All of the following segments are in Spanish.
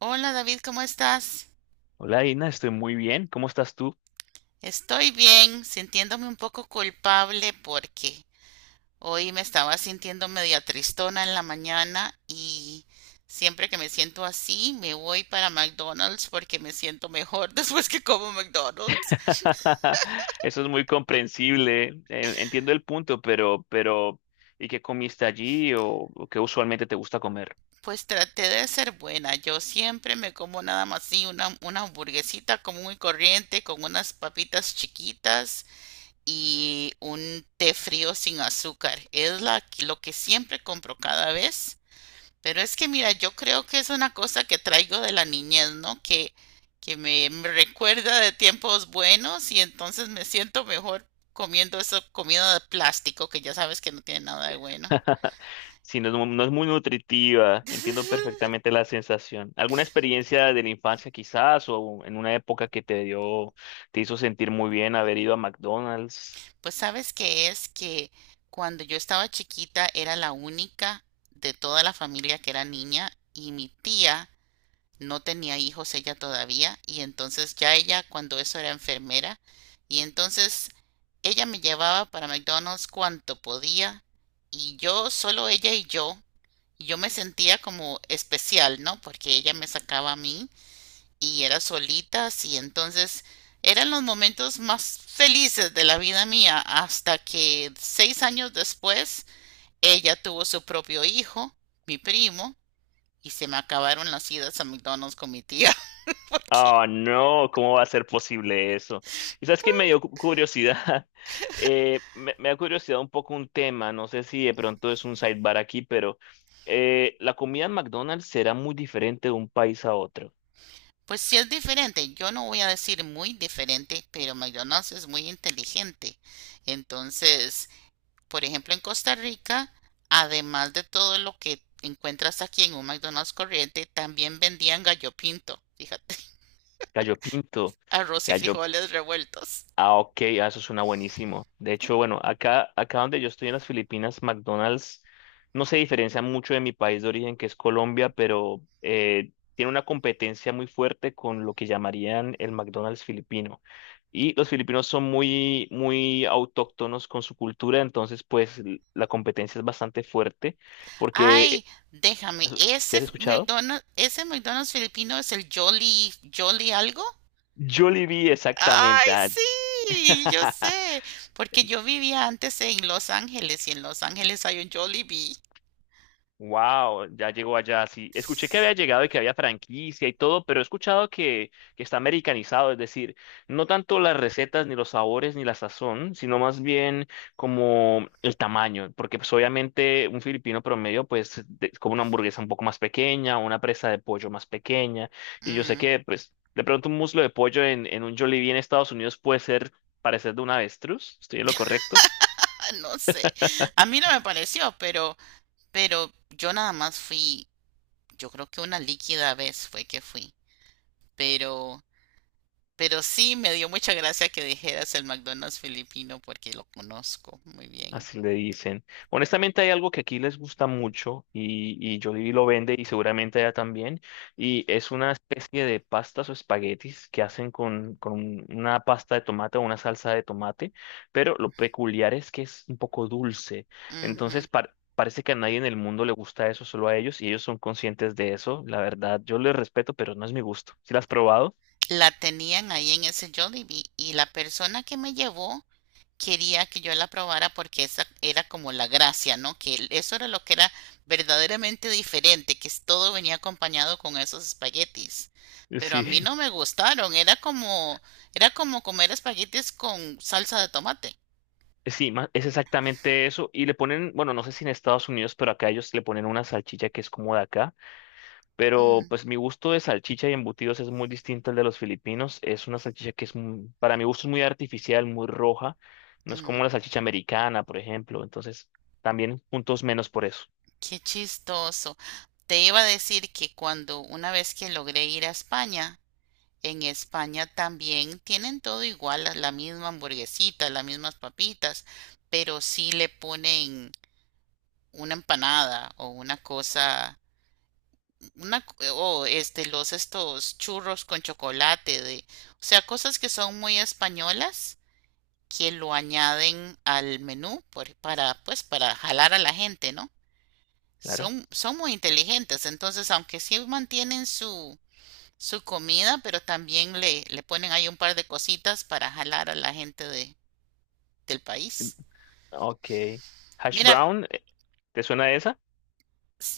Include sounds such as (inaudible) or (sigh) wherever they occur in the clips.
Hola David, ¿cómo estás? Hola, Ina, estoy muy bien. ¿Cómo estás tú? Estoy bien, sintiéndome un poco culpable porque hoy me estaba sintiendo media tristona en la mañana y siempre que me siento así me voy para McDonald's porque me siento mejor (laughs) después que como McDonald's. (laughs) Eso es muy comprensible. Entiendo el punto, pero, ¿y qué comiste allí o qué usualmente te gusta comer? Pues traté de ser buena, yo siempre me como nada más así una hamburguesita común y corriente con unas papitas chiquitas y un té frío sin azúcar. Es lo que siempre compro cada vez. Pero es que mira, yo creo que es una cosa que traigo de la niñez, ¿no? Que me recuerda de tiempos buenos y entonces me siento mejor comiendo esa comida de plástico que ya sabes que no tiene nada de bueno. (laughs) Si no, es no es muy nutritiva, entiendo (laughs) perfectamente la sensación. ¿Alguna experiencia de la infancia quizás o en una época que te dio, te hizo sentir muy bien haber ido a McDonald's? Pues sabes que es que cuando yo estaba chiquita era la única de toda la familia que era niña y mi tía no tenía hijos ella todavía y entonces ya ella cuando eso era enfermera y entonces ella me llevaba para McDonald's cuanto podía y yo solo ella y yo me sentía como especial, ¿no? Porque ella me sacaba a mí y era solita y entonces eran los momentos más felices de la vida mía hasta que 6 años después ella tuvo su propio hijo, mi primo, y se me acabaron las idas a McDonald's con mi tía. Ok. Ah, no, ¿cómo va a ser posible eso? Y sabes que me dio curiosidad. (laughs) Me da curiosidad un poco un tema, no sé si de pronto es un sidebar aquí, pero la comida en McDonald's será muy diferente de un país a otro. Pues sí es diferente, yo no voy a decir muy diferente, pero McDonald's es muy inteligente. Entonces, por ejemplo, en Costa Rica, además de todo lo que encuentras aquí en un McDonald's corriente, también vendían gallo pinto, fíjate, (laughs) Gallo pinto, arroz y gallo. frijoles revueltos. Ah, ok, ah, eso suena buenísimo. De hecho, bueno, acá donde yo estoy en las Filipinas, McDonald's no se diferencia mucho de mi país de origen, que es Colombia, pero tiene una competencia muy fuerte con lo que llamarían el McDonald's filipino. Y los filipinos son muy, muy autóctonos con su cultura, entonces, pues, la competencia es bastante fuerte, Ay, porque, déjame, ¿si has escuchado? Ese McDonald's filipino es el Jolly, Jolly algo. Jollibee, Ay, exactamente. Ah. sí, yo (laughs) sé, porque yo vivía antes en Los Ángeles y en Los Ángeles hay un Jollibee. Wow, ya llegó allá. Sí, escuché que había llegado y que había franquicia y todo, pero he escuchado que está americanizado, es decir, no tanto las recetas, ni los sabores, ni la sazón, sino más bien como el tamaño, porque pues obviamente un filipino promedio pues come una hamburguesa un poco más pequeña, una presa de pollo más pequeña, y yo sé Mm, que pues de pronto un muslo de pollo en un Jollibee en Estados Unidos puede ser parecer de un avestruz, ¿estoy en lo correcto? ah, no sé, a mí no me pareció, pero yo nada más fui, yo creo que una líquida vez fue que fui, pero, pero sí me dio mucha gracia que dijeras el McDonald's filipino porque lo conozco muy bien. Así le dicen. Honestamente hay algo que aquí les gusta mucho y Jollibee lo vende y seguramente allá también. Y es una especie de pastas o espaguetis que hacen con una pasta de tomate o una salsa de tomate, pero lo peculiar es que es un poco dulce. Ujú. Entonces parece que a nadie en el mundo le gusta eso, solo a ellos, y ellos son conscientes de eso. La verdad, yo les respeto, pero no es mi gusto. ¿Si las has probado? La tenían ahí en ese Jollibee y la persona que me llevó quería que yo la probara porque esa era como la gracia, ¿no? Eso era lo que era verdaderamente diferente, todo venía acompañado con esos espaguetis. (laughs) Pero a mí Sí. no me gustaron, era como comer espaguetis con salsa de tomate. Sí, es exactamente eso. Y le ponen, bueno, no sé si en Estados Unidos, pero acá ellos le ponen una salchicha que es como de acá. Pero Mm, pues mi gusto de salchicha y embutidos es muy distinto al de los filipinos. Es una salchicha que es, para mi gusto, es muy artificial, muy roja. No es mm, como la salchicha americana, por ejemplo. Entonces, también puntos menos por eso. qué chistoso. Te iba a decir que cuando una vez que logré ir a España, en España también tienen todo igual, la misma hamburguesita, las mismas papitas, pero sí le ponen una empanada o una cosa, una, c- o este, los estos churros con chocolate o sea, cosas que son muy españolas que lo añaden al menú para, pues, para jalar a la gente, ¿no? Claro. Son muy inteligentes, entonces, aunque sí mantienen su comida, pero también le ponen ahí un par de cositas para jalar a la gente del país. Ok. Hash Mira, brown, ¿te suena esa?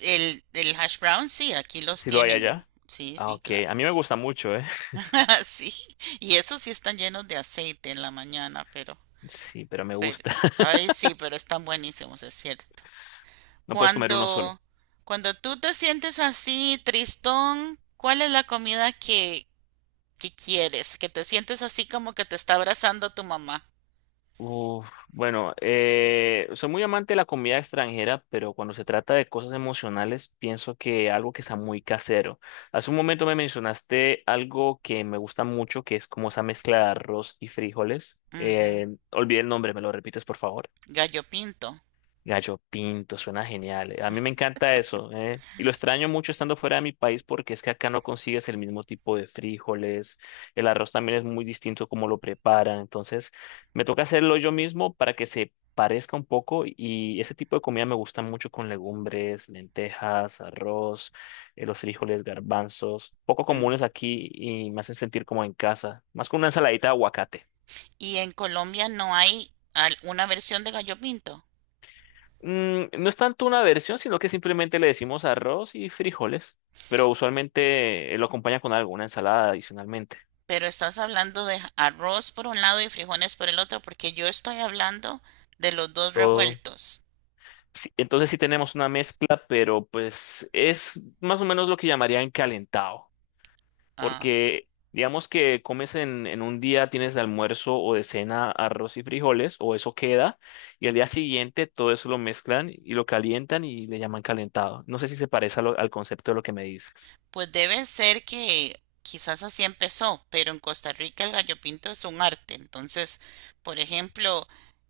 el hash brown, sí, aquí los Si lo hay tienen. allá. Sí, Ah, sí, ok. claro. A mí me gusta mucho, ¿eh? (laughs) (laughs) Sí, y esos sí están llenos de aceite en la mañana, Sí, pero me pero, gusta. (laughs) ay, sí, pero están buenísimos, es cierto. No puedes comer uno solo. Cuando, cuando tú te sientes así, tristón, ¿cuál es la comida que quieres? Que te sientes así como que te está abrazando tu mamá. Uf, bueno, soy muy amante de la comida extranjera, pero cuando se trata de cosas emocionales, pienso que algo que está muy casero. Hace un momento me mencionaste algo que me gusta mucho, que es como esa mezcla de arroz y frijoles. Ujú, Olvidé el nombre, ¿me lo repites, por favor? gallo pinto. Gallo Pinto, suena genial. Eh. A mí me encanta eso, ¿eh? Y lo extraño mucho estando fuera de mi país porque es que acá no consigues el mismo tipo de frijoles, el arroz también es muy distinto como lo preparan, entonces me toca hacerlo yo mismo para que se parezca un poco y ese tipo de comida me gusta mucho con legumbres, lentejas, arroz, los frijoles, garbanzos, poco Mm. comunes aquí y me hacen sentir como en casa, más con una ensaladita de aguacate. Y en Colombia no hay una versión de gallo pinto, Mm, no es tanto una versión, sino que simplemente le decimos arroz y frijoles, pero usualmente lo acompaña con alguna ensalada adicionalmente. pero estás hablando de arroz por un lado y frijoles por el otro, porque yo estoy hablando de los dos Todo. revueltos. Sí, entonces sí tenemos una mezcla, pero pues es más o menos lo que llamarían calentado, Ah, porque digamos que comes en un día, tienes de almuerzo o de cena arroz y frijoles, o eso queda, y al día siguiente todo eso lo mezclan y lo calientan y le llaman calentado. No sé si se parece a al concepto de lo que me dices. pues debe ser que quizás así empezó, pero en Costa Rica el gallo pinto es un arte. Entonces, por ejemplo,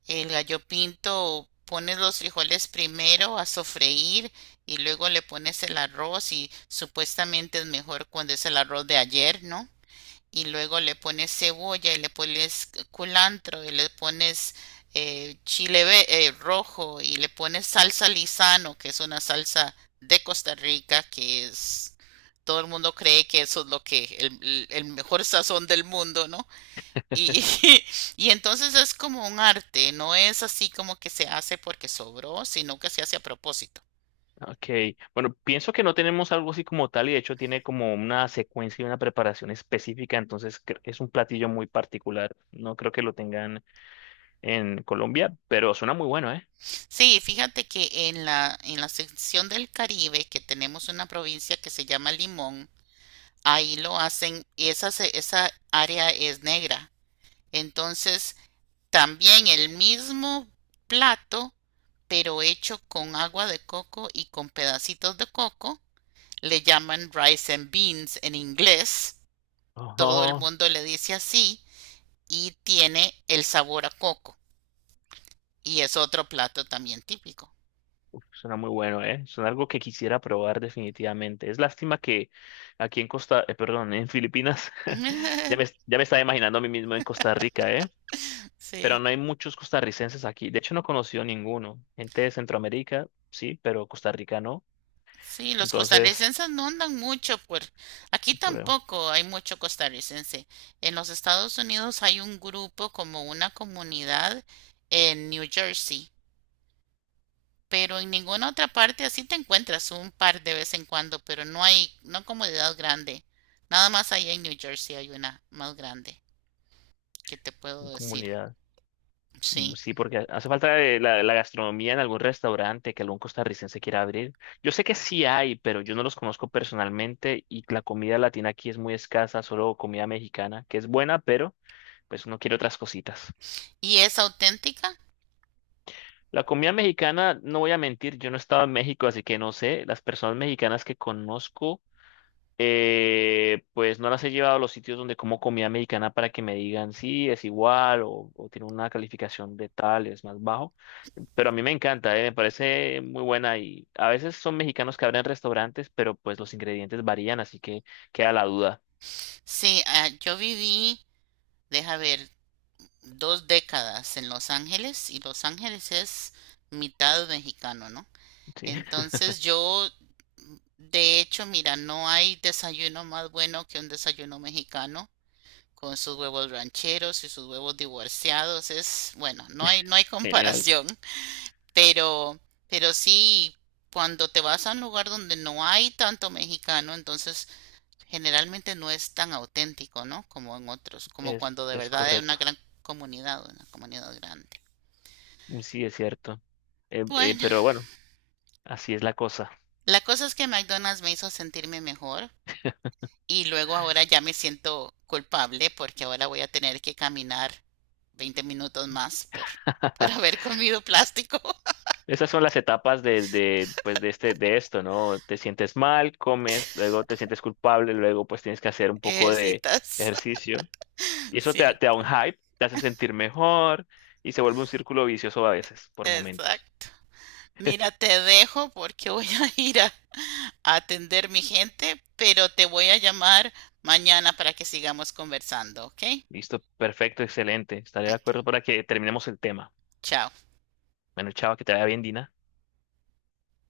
el gallo pinto pones los frijoles primero a sofreír y luego le pones el arroz y supuestamente es mejor cuando es el arroz de ayer, ¿no? Y luego le pones cebolla y le pones culantro y le pones chile rojo y le pones salsa lisano, que es una salsa de Costa Rica, que es, todo el mundo cree que eso es lo que, el mejor sazón del mundo, ¿no? Y (laughs) y entonces es como un arte, no es así como que se hace porque sobró, sino que se hace a propósito. Ok, bueno, pienso que no tenemos algo así como tal y de hecho tiene como una secuencia y una preparación específica, entonces es un platillo muy particular. No creo que lo tengan en Colombia, pero suena muy bueno, ¿eh? Sí, fíjate que en en la sección del Caribe, que tenemos una provincia que se llama Limón, ahí lo hacen y esa área es negra. Entonces, también el mismo plato, pero hecho con agua de coco y con pedacitos de coco, le llaman rice and beans en inglés. Todo el Oh, mundo le dice así y tiene el sabor a coco. Y es otro plato también típico. suena muy bueno, ¿eh? Suena algo que quisiera probar definitivamente. Es lástima que aquí en Costa, perdón, en Filipinas, (laughs) (laughs) ya me estaba imaginando a mí mismo en Costa Rica, ¿eh? Pero Sí. no hay muchos costarricenses aquí. De hecho, no he conocido ninguno. Gente de Centroamérica, sí, pero Costa Rica no. Sí, los Entonces... costarricenses no andan mucho por aquí por tampoco hay mucho costarricense. En los Estados Unidos hay un grupo como una comunidad en New Jersey, pero en ninguna otra parte así te encuentras un par de vez en cuando, pero no hay, no comunidad grande. Nada más allá en New Jersey hay una más grande que te puedo mi decir. comunidad. Mm, Sí. sí, porque hace falta la gastronomía en algún restaurante que algún costarricense quiera abrir. Yo sé que sí hay, pero yo no los conozco personalmente y la comida latina aquí es muy escasa, solo comida mexicana, que es buena, pero pues uno quiere otras cositas. ¿Y es auténtica? La comida mexicana, no voy a mentir, yo no he estado en México, así que no sé. Las personas mexicanas que conozco pues no las he llevado a los sitios donde como comida mexicana para que me digan sí, es igual o tiene una calificación de tal, es más bajo. Pero a mí me encanta, me parece muy buena y a veces son mexicanos que abren restaurantes, pero pues los ingredientes varían, así que queda la duda. Sí, ah, yo viví, deja ver, 2 décadas en Los Ángeles y Los Ángeles es mitad mexicano, ¿no? Sí. (laughs) Entonces yo, de hecho, mira, no hay desayuno más bueno que un desayuno mexicano con sus huevos rancheros y sus huevos divorciados. Es, bueno, no hay, no hay (laughs) Genial, comparación, pero, pero sí, cuando te vas a un lugar donde no hay tanto mexicano, entonces generalmente no es tan auténtico, ¿no? Como en otros, como cuando de es verdad hay una correcto. gran comunidad, una comunidad grande. Sí, es cierto. Bueno, Pero bueno, así es la cosa. la cosa es que McDonald's me hizo sentirme mejor y luego ahora ya me siento culpable porque ahora voy a tener que caminar 20 minutos más por (laughs) haber comido plástico. Esas son las etapas de, pues de este, de esto, ¿no? Te sientes mal, comes, luego te sientes culpable, luego pues tienes que hacer un (laughs) poco de Ejercitas, ejercicio. Y eso te, te da un ¿cierto? hype, te hace sentir mejor y se vuelve un círculo vicioso a veces, por momentos. Exacto. Mira, te dejo porque voy a ir a atender mi gente, pero te voy a llamar mañana para que sigamos conversando, ¿ok? Listo, perfecto, excelente. Estaré de Ok, acuerdo para que terminemos el tema. chao. Bueno, chao, que te vaya bien, Dina.